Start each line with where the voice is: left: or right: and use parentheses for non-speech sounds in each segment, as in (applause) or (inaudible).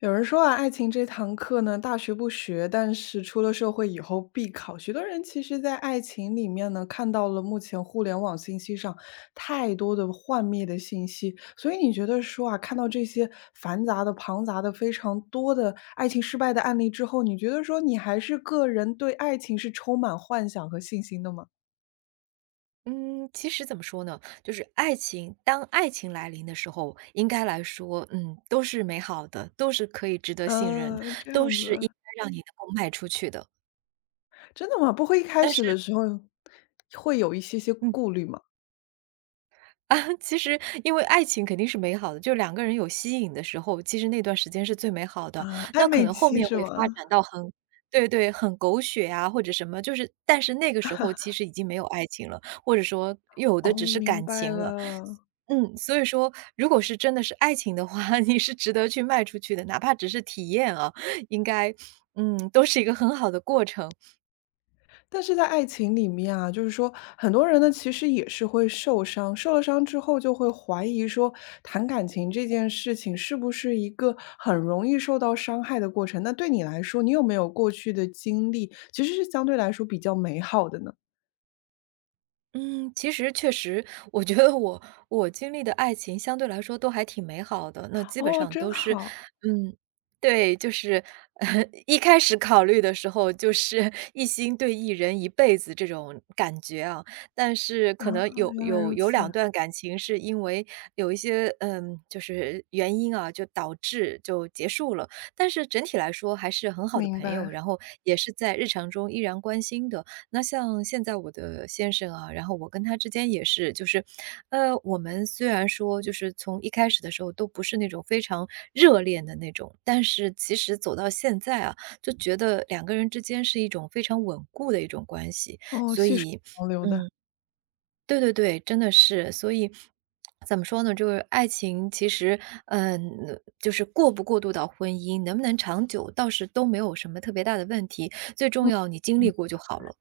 left: 有人说啊，爱情这堂课呢，大学不学，但是出了社会以后必考。许多人其实，在爱情里面呢，看到了目前互联网信息上太多的幻灭的信息，所以你觉得说啊，看到这些繁杂的、庞杂的、非常多的爱情失败的案例之后，你觉得说你还是个人对爱情是充满幻想和信心的吗？
right: 嗯，其实怎么说呢，就是爱情，当爱情来临的时候，应该来说，都是美好的，都是可以值得信任，
left: 这
right: 都
left: 样
right: 是应
left: 子，
right: 该让你能够迈出去的。
left: 真的吗？不会一开
right: 但是，
left: 始的时候会有一些些
right: 嗯，
left: 顾虑吗？
right: (laughs) 其实因为爱情肯定是美好的，就两个人有吸引的时候，其实那段时间是最美好的。
left: 啊，
right: 那
left: 暧
right: 可
left: 昧
right: 能后
left: 期
right: 面
left: 是
right: 会发
left: 吗？
right: 展到很对，很狗血啊，或者什么，就是但是那个时候其实已经没有爱情了，或者说有的只
left: 哦，
right: 是
left: 明
right: 感
left: 白
right: 情了。
left: 了。
right: 所以说如果是真的是爱情的话，(laughs) 你是值得去卖出去的，哪怕只是体验啊，应该，都是一个很好的过程。
left: 但是在爱情里面啊，就是说很多人呢，其实也是会受伤，受了伤之后就会怀疑说，谈感情这件事情是不是一个很容易受到伤害的过程？那对你来说，你有没有过去的经历，其实是相对来说比较美好的呢？
right: 嗯，其实确实，我觉得我经历的爱情相对来说都还挺美好的，那基本
left: 哦，
right: 上都
left: 真
right: 是
left: 好
right: 嗯，对，就是 (laughs)，一开始考虑的时候就是一心对一人一辈子这种感觉啊，但是
left: 啊，
right: 可能有
left: 原来
right: 有
left: 如
right: 有两
left: 此，
right: 段感情是因为有一些，就是原因啊，就导致就结束了，但是整体来说还是很好的
left: 明
right: 朋友，
left: 白。
right: 然后也是在日常中依然关心的。那像现在我的先生啊，然后我跟他之间也是，就是，我们虽然说就是从一开始的时候都不是那种非常热恋的那种，但是其实走到现在啊，就觉得两个人之间是一种非常稳固的一种关系，
left: 哦，
right: 所
left: 细水
right: 以，
left: 长流的，
right: 嗯，对对对，真的是，所以。怎么说呢？就是爱情，其实，就是过不过渡到婚姻，能不能长久，倒是都没有什么特别大的问题。最重
left: 嗯，
right: 要，你经历
left: 明
right: 过就好了。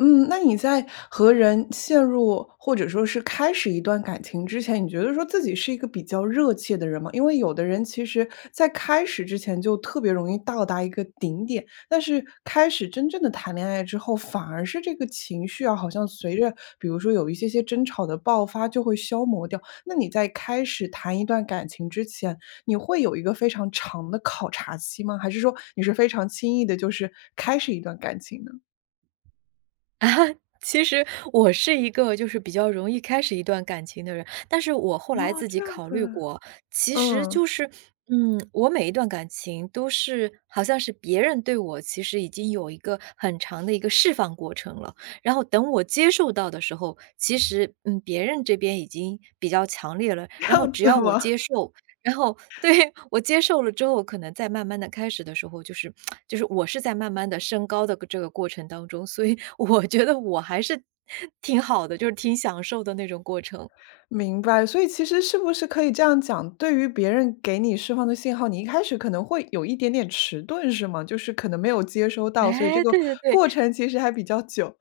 left: 嗯，那你在和人陷入或者说是开始一段感情之前，你觉得说自己是一个比较热切的人吗？因为有的人其实在开始之前就特别容易到达一个顶点，但是开始真正的谈恋爱之后，反而是这个情绪啊，好像随着比如说有一些些争吵的爆发就会消磨掉。那你在开始谈一段感情之前，你会有一个非常长的考察期吗？还是说你是非常轻易的，就是开始一段感情呢？
right: (laughs) 啊，其实我是一个就是比较容易开始一段感情的人，但是我后来
left: 哦，
right: 自己
left: 这样
right: 考虑
left: 子。
right: 过，其
left: 嗯，
right: 实就
left: (laughs)
right: 是，我每一段感情都是好像是别人对我其实已经有一个很长的一个释放过程了，然后等我接受到的时候，其实，别人这边已经比较强烈了，
left: 这
right: 然后
left: 样
right: 只
left: 子
right: 要我
left: 吗？
right: 接受，然后对，我接受了之后，可能在慢慢的开始的时候，就是我是在慢慢的升高的这个过程当中，所以我觉得我还是挺好的，就是挺享受的那种过程。
left: 明白，所以其实是不是可以这样讲，对于别人给你释放的信号，你一开始可能会有一点点迟钝，是吗？就是可能没有接收到，所以这
right: 哎，
left: 个
right: 对对对，
left: 过程其实还比较久。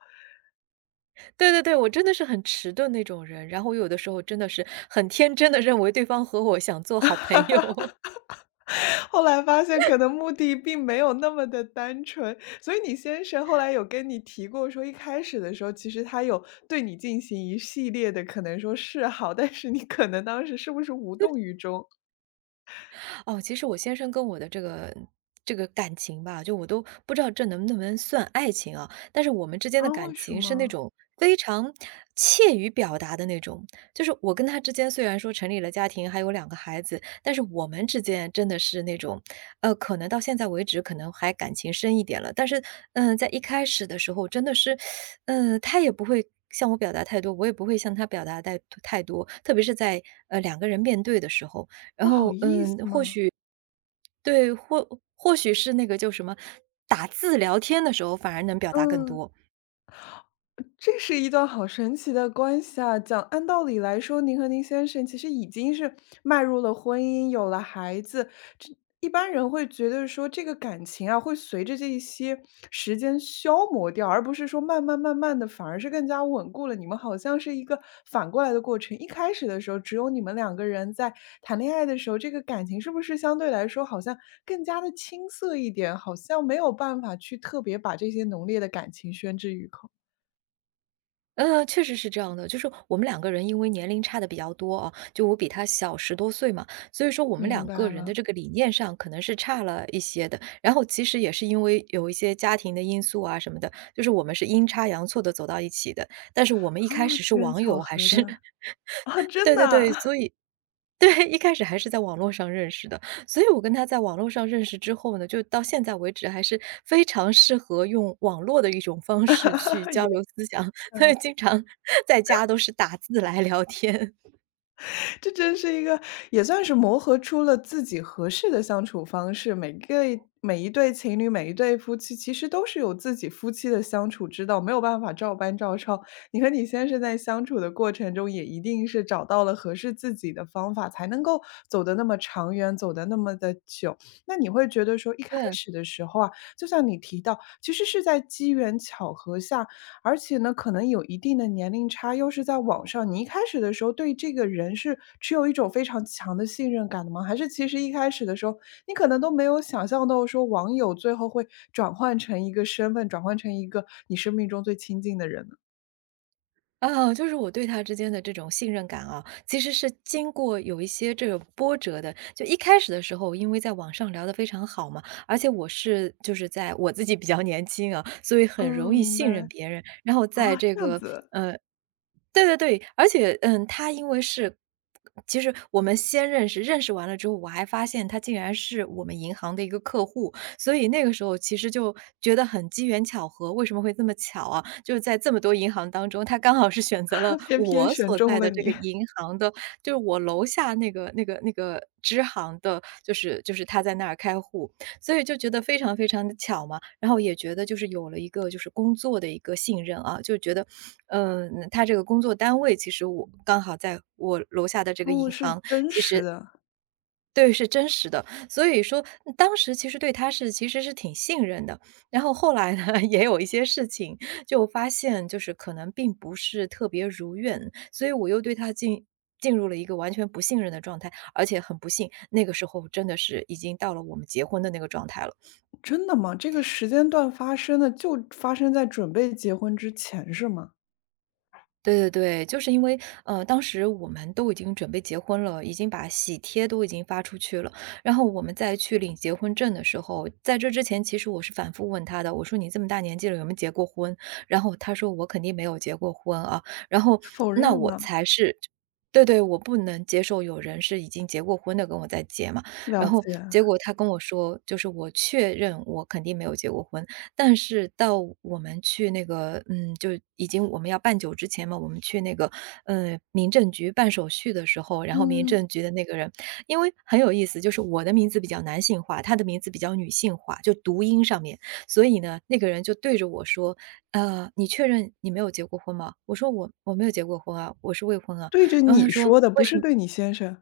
right: 对对对，我真的是很迟钝那种人，然后我有的时候真的是很天真的认为对方和我想做好朋友。
left: (laughs) 后来发现可能目的并没有那么的单纯，所以你先生后来有跟你提过说，一开始的时候，其实他有对你进行一系列的可能说示好，但是你可能当时是不是无动于衷？
right: 哦，其实我先生跟我的这个感情吧，就我都不知道这能不能算爱情啊，但是我们之间的
left: 啊，
right: 感
left: 为什
right: 情是那
left: 么？
right: 种非常怯于表达的那种。就是我跟他之间虽然说成立了家庭，还有两个孩子，但是我们之间真的是那种，可能到现在为止可能还感情深一点了，但是，嗯、在一开始的时候真的是，嗯、他也不会。向我表达太多，我也不会向他表达太多，特别是在两个人面对的时候，
left: 不好意思吗？
right: 对，或许是那个叫什么，打字聊天的时候反而能表达更
left: 嗯。
right: 多。
left: 这是一段好神奇的关系啊！讲按道理来说，您和您先生其实已经是迈入了婚姻，有了孩子，这一般人会觉得说这个感情啊，会随着这一些时间消磨掉，而不是说慢慢的，反而是更加稳固了。你们好像是一个反过来的过程，一开始的时候只有你们两个人在谈恋爱的时候，这个感情是不是相对来说好像更加的青涩一点，好像没有办法去特别把这些浓烈的感情宣之于口。
right: 呃，确实是这样的，就是我们两个人因为年龄差的比较多啊，就我比他小十多岁嘛，所以说我们
left: 明
right: 两个
left: 白
right: 人的
left: 了，
right: 这个理念上可能是差了一些的。然后其实也是因为有一些家庭的因素啊什么的，就是我们是阴差阳错的走到一起的，但是我们一开
left: 啊，
right: 始
left: 机
right: 是
left: 缘
right: 网
left: 巧
right: 友还
left: 合
right: 是
left: 的，
right: (laughs)
left: 啊，真
right: 对
left: 的
right: 对对，
left: 啊，
right: 所以对，一开始还是在网络上认识的，所以我跟他在网络上认识之后呢，就到现在为止还是非常适合用网络的一种方式去
left: (laughs)
right: 交
left: 也
right: 流思想，(laughs) 所以经常 (laughs) 在家都是打字来聊天，
left: 这真是一个也算是磨合出了自己合适的相处方式。每一对情侣，每一对夫妻，其实都是有自己夫妻的相处之道，没有办法照搬照抄。你和你先生在相处的过程中，也一定是找到了合适自己的方法，才能够走得那么长远，走得那么的久。那你会觉得说，一
right: (laughs)
left: 开
right: 对。
left: 始的时候啊，就像你提到，其实是在机缘巧合下，而且呢，可能有一定的年龄差，又是在网上，你一开始的时候对这个人是持有一种非常强的信任感的吗？还是其实一开始的时候，你可能都没有想象到说网友最后会转换成一个身份，转换成一个你生命中最亲近的人呢？
right: 啊，就是我对他之间的这种信任感啊，其实是经过有一些这个波折的。就一开始的时候，因为在网上聊得非常好嘛，而且我是就是在我自己比较年轻啊，所以很容
left: 嗯，
right: 易
left: 明
right: 信任
left: 白。
right: 别人。然后在
left: 啊，
right: 这
left: 这样
right: 个
left: 子，
right: 呃，对对对，而且嗯，他因为是。其实我们先认识，认识完了之后，我还发现他竟然是我们银行的一个客户，所以那个时候其实就觉得很机缘巧合，为什么会这么巧啊？就是在这么多银行当中，他刚好是选择了
left: (laughs) 偏偏
right: 我
left: 选
right: 所在
left: 中了
right: 的这个
left: 你。
right: 银行的，就是我楼下那个支行的，就是他在那儿开户，所以就觉得非常非常的巧嘛。然后也觉得就是有了一个就是工作的一个信任啊，就觉得，嗯，他这个工作单位其实我刚好在我楼下的这个
left: 哦，
right: 银
left: 是
right: 行
left: 真实的，
right: 对，是真实的。所以说嗯当时其实对他是其实是挺信任的。然后后来呢，(laughs) 也有一些事情，就发现就是可能并不是特别如愿，所以我又对他进入了一个完全不信任的状态。而且很不幸，那个时候真的是已经到了我们结婚的那个状态了。
left: 真的吗？这个时间段发生的就发生在准备结婚之前是吗？
right: 对对对，就是因为，呃，当时我们都已经准备结婚了，已经把喜帖都已经发出去了。然后我们再去领结婚证的时候，在这之前，其实我是反复问他的，我说："你这么大年纪了，有没有结过婚？"然后他说："我肯定没有结过婚啊。"然后
left: 否
right: 那
left: 认
right: 我
left: 了，
right: 才是对，我不能接受有人是已经结过婚的跟我在结嘛。然
left: 了
right: 后
left: 解。
right: 结果他跟我说，就是我确认我肯定没有结过婚，但是到我们去那个嗯，就已经我们要办酒之前嘛，我们去那个，呃，民政局办手续的时候，然后民
left: 嗯。
right: 政局的那个人因为很有意思，就是我的名字比较男性化，他的名字比较女性化，就读音上面。所以呢，那个人就对着我说："呃，你确认你没有结过婚吗？"我说："我没有结过婚啊，我是未婚啊。"
left: 对着
right: 然后他
left: 你
right: 说：
left: 说的，
right: “为
left: 不
right: 什
left: 是
right: 么？"
left: 对你先生。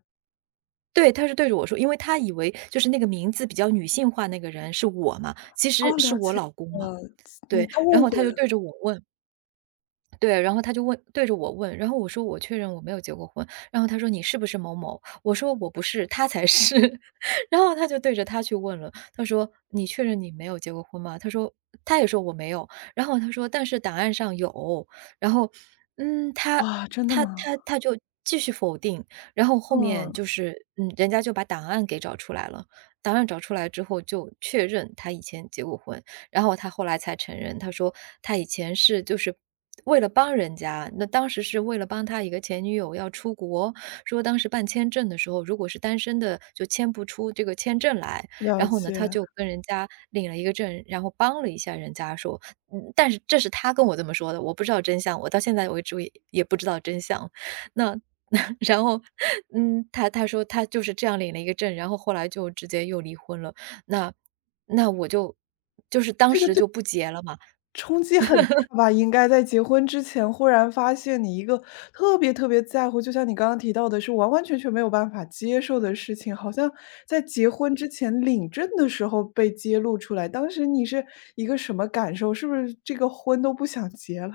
right: 对，他是对着我说，因为他以为就是那个名字比较女性化那个人是我嘛，其实
left: 哦，
right: 是
left: 了
right: 我
left: 解
right: 老公嘛。
left: 了，
right: 对，
left: 嗯，他
right: 然
left: 误
right: 后他
left: 会
right: 就
left: 了。
right: 对着我问对，然后他就问对着我问，然后我说："我确认我没有结过婚。"然后他说："你是不是某某？"我说："我不是，他才是。(laughs)” 然后他就对着他去问了，他说："你确认你没有结过婚吗？"他说他也说："我没有。"然后他说："但是档案上有。"然后，嗯，他
left: 哇，真的
right: 他
left: 吗？
right: 他他就继续否定，然后后面
left: 嗯，
right: 就是，嗯，人家就把档案给找出来了，档案找出来之后就确认他以前结过婚。然后他后来才承认，他说他以前是为了帮人家，那当时是为了帮他一个前女友要出国，说当时办签证的时候，如果是单身的就签不出这个签证来，
left: 了
right: 然后呢，他
left: 解。
right: 就跟人家领了一个证，然后帮了一下人家说，但是这是他跟我这么说的，我不知道真相，我到现在为止也不知道真相。那 (laughs) 然后，他说他就是这样领了一个证，然后后来就直接又离婚了。那那我就当
left: 这个
right: 时
left: 对
right: 就不结了嘛。
left: 冲击很大吧？应该在结婚之前忽然发现你一个特别特别在乎，就像你刚刚提到的是完完全全没有办法接受的事情，好像在结婚之前领证的时候被揭露出来，当时你是一个什么感受？是不是这个婚都不想结了，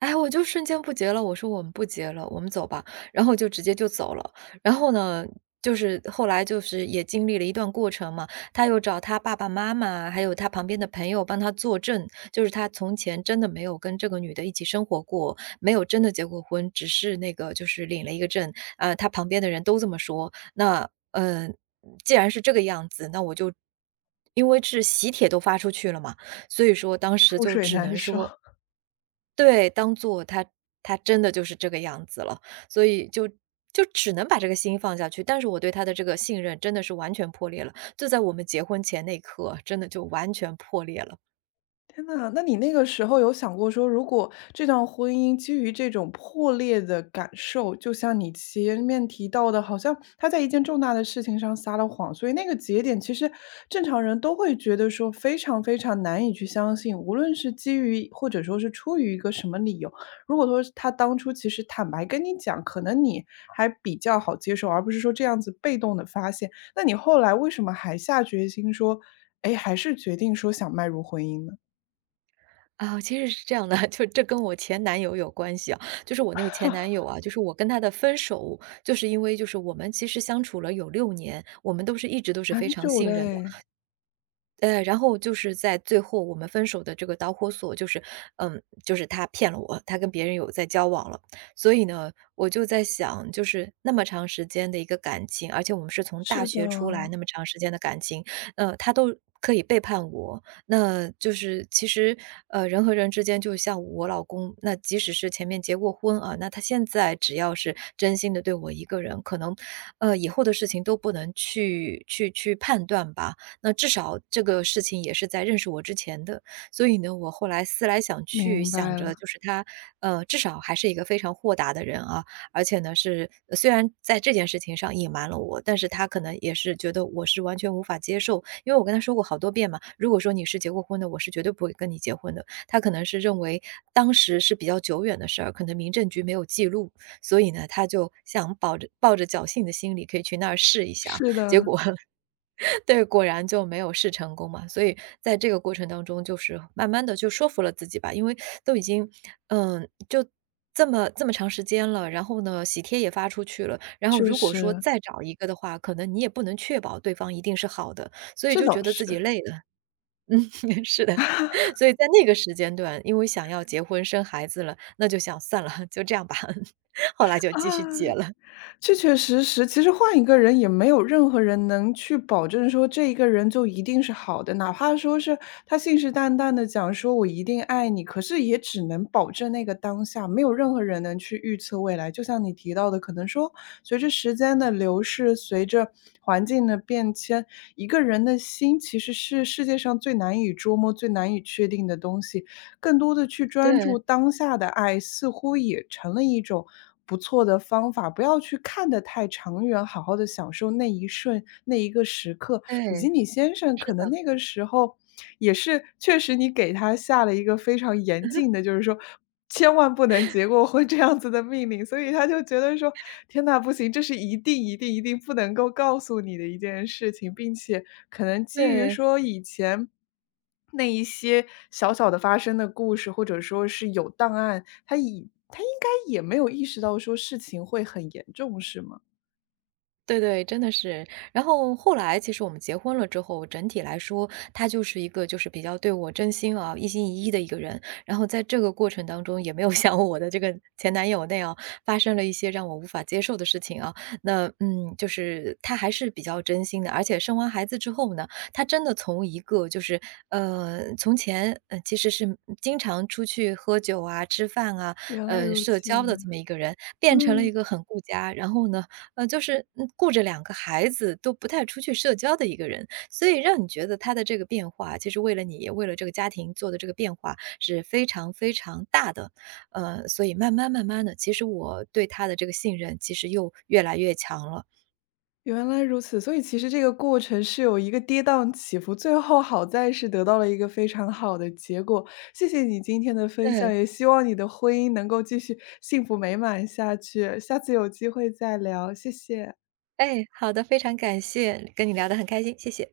right: 哎，我就瞬间不结了，我说我们不结了，我们走吧，然后就直接就走了。然后呢，就是后来就是也经历了一段过程嘛，他又找他爸爸妈妈，还有他旁边的朋友帮他作证，就是他从前真的没有跟这个女的一起生活过，没有真的结过婚，只是那个就是领了一个证，他旁边的人都这么说。那既然是这个样子，那我就因为是喜帖都发出去了嘛，所以说当时
left: 覆
right: 就
left: 水
right: 只
left: 难
right: 能
left: 收？
right: 说对，当做他，他真的就是这个样子了，所以就只能把这个心放下去，但是我对他的这个信任真的是完全破裂了，就在我们结婚前那一刻啊，真的就完全破裂了。
left: 天呐，那你那个时候有想过说，如果这段婚姻基于这种破裂的感受，就像你前面提到的，好像他在一件重大的事情上撒了谎，所以那个节点其实正常人都会觉得说非常非常难以去相信，无论是基于或者说是出于一个什么理由，如果说他当初其实坦白跟你讲，可能你还比较好接受，而不是说这样子被动的发现。那你后来为什么还下决心说，哎，还是决定说想迈入婚姻呢？
right: 啊，其实是这样的，(laughs) 就这跟我前男友有关系啊，就是我那个前男友啊，就是我跟他的分手，就是因为就是我们其实相处了有6年，我们都是一直都是非
left: 蛮
right: 常
left: 久的
right: 信任的，
left: 哎，
right: 然后就是在最后我们分手的这个导火索就是，就是他骗了我，他跟别人有在交往了。所以呢，我就在想，就是那么长时间的一个感情，而且我们是从大
left: 是的，
right: 学出来那么长时间的感情，他都可以背叛我，那就是其实，人和人之间就像我老公，那即使是前面结过婚啊，那他现在只要是真心的对我一个人，可能，以后的事情都不能去判断吧。那至少这个事情也是在认识我之前的。所以呢，我后来思来想去，
left: 明
right: 想
left: 白
right: 着
left: 了，
right: 就是他，至少还是一个非常豁达的人啊，而且呢是虽然在这件事情上隐瞒了我，但是他可能也是觉得我是完全无法接受，因为我跟他说过好多遍嘛，如果说你是结过婚的，我是绝对不会跟你结婚的。他可能是认为当时是比较久远的事儿，可能民政局没有记录，所以呢，他就想抱着侥幸的心理可以去那儿试一下啊，
left: 是
right: 结
left: 的，
right: 果 (laughs) 对，果然就没有试成功嘛。所以在这个过程当中，就是慢慢的就说服了自己吧，因为都已经，嗯，就这么长时间了，然后呢，喜帖也发出去了，然后
left: 确
right: 如果说
left: 实，
right: 再找一个的话，可能你也不能确保对方一定是好的，所以
left: 这
right: 就觉
left: 倒
right: 得自己
left: 是，
right: 累了。(laughs) 嗯，是的，所以在那个时间段，因为想要结婚生孩子了，那就想算了，就这样吧，(laughs) 后来就
left: 啊。
right: 继续结了。
left: 确确实实，其实换一个人也没有任何人能去保证说这一个人就一定是好的，哪怕说是他信誓旦旦的讲说"我一定爱你"，可是也只能保证那个当下，没有任何人能去预测未来。就像你提到的，可能说随着时间的流逝，随着环境的变迁，一个人的心其实是世界上最难以捉摸、最难以确定的东西。更多的去专
right: 对，
left: 注当下的爱，似乎也成了一种不错的方法。不要去看得太长远，好好的享受那一瞬、那一个时刻。以及
right: 对，
left: 你先生
right: 是
left: 可能
right: 的，
left: 那个时候也是确实你给他下了一个非常严禁的，就是说千万不能结过婚这样子的命令，所以他就觉得说："天呐，不行，这是一定、一定、一定不能够告诉你的一件事情。"并且可能基于
right: 对。
left: 说以前那一些小小的发生的故事，或者说是有档案，他以他应该也没有意识到说事情会很严重，是吗？
right: 对对，真的是。然后后来其实我们结婚了之后，整体来说，他就是一个就是比较对我真心啊、一心一意的一个人。然后在这个过程当中，也没有 (laughs) 像我的这个前男友那样发生了一些让我无法接受的事情啊。那嗯，就是他还是比较真心的，而且生完孩子之后呢，他真的从一个就是从前其实是经常出去喝酒啊、吃饭啊、
left: 原来
right: 呃
left: 如
right: 社
left: 此，
right: 交的这么一个人，变成了
left: 嗯，
right: 一个很顾家，然后呢。就是嗯顾着两个孩子都不太出去社交的一个人，所以让你觉得他的这个变化，其实为了你，也为了这个家庭做的这个变化是非常非常大的。所以慢慢的，其实我对他的这个信任，其实又越来越强了。
left: 原来如此。所以其实这个过程是有一个跌宕起伏，最后好在是得到了一个非常好的结果。谢谢你今天的分
right: 嗯，
left: 享，也希望你的婚姻能够继续幸福美满下去。下次有机会再聊，谢谢。
right: 哎，好的，非常感谢，跟你聊得很开心，谢谢。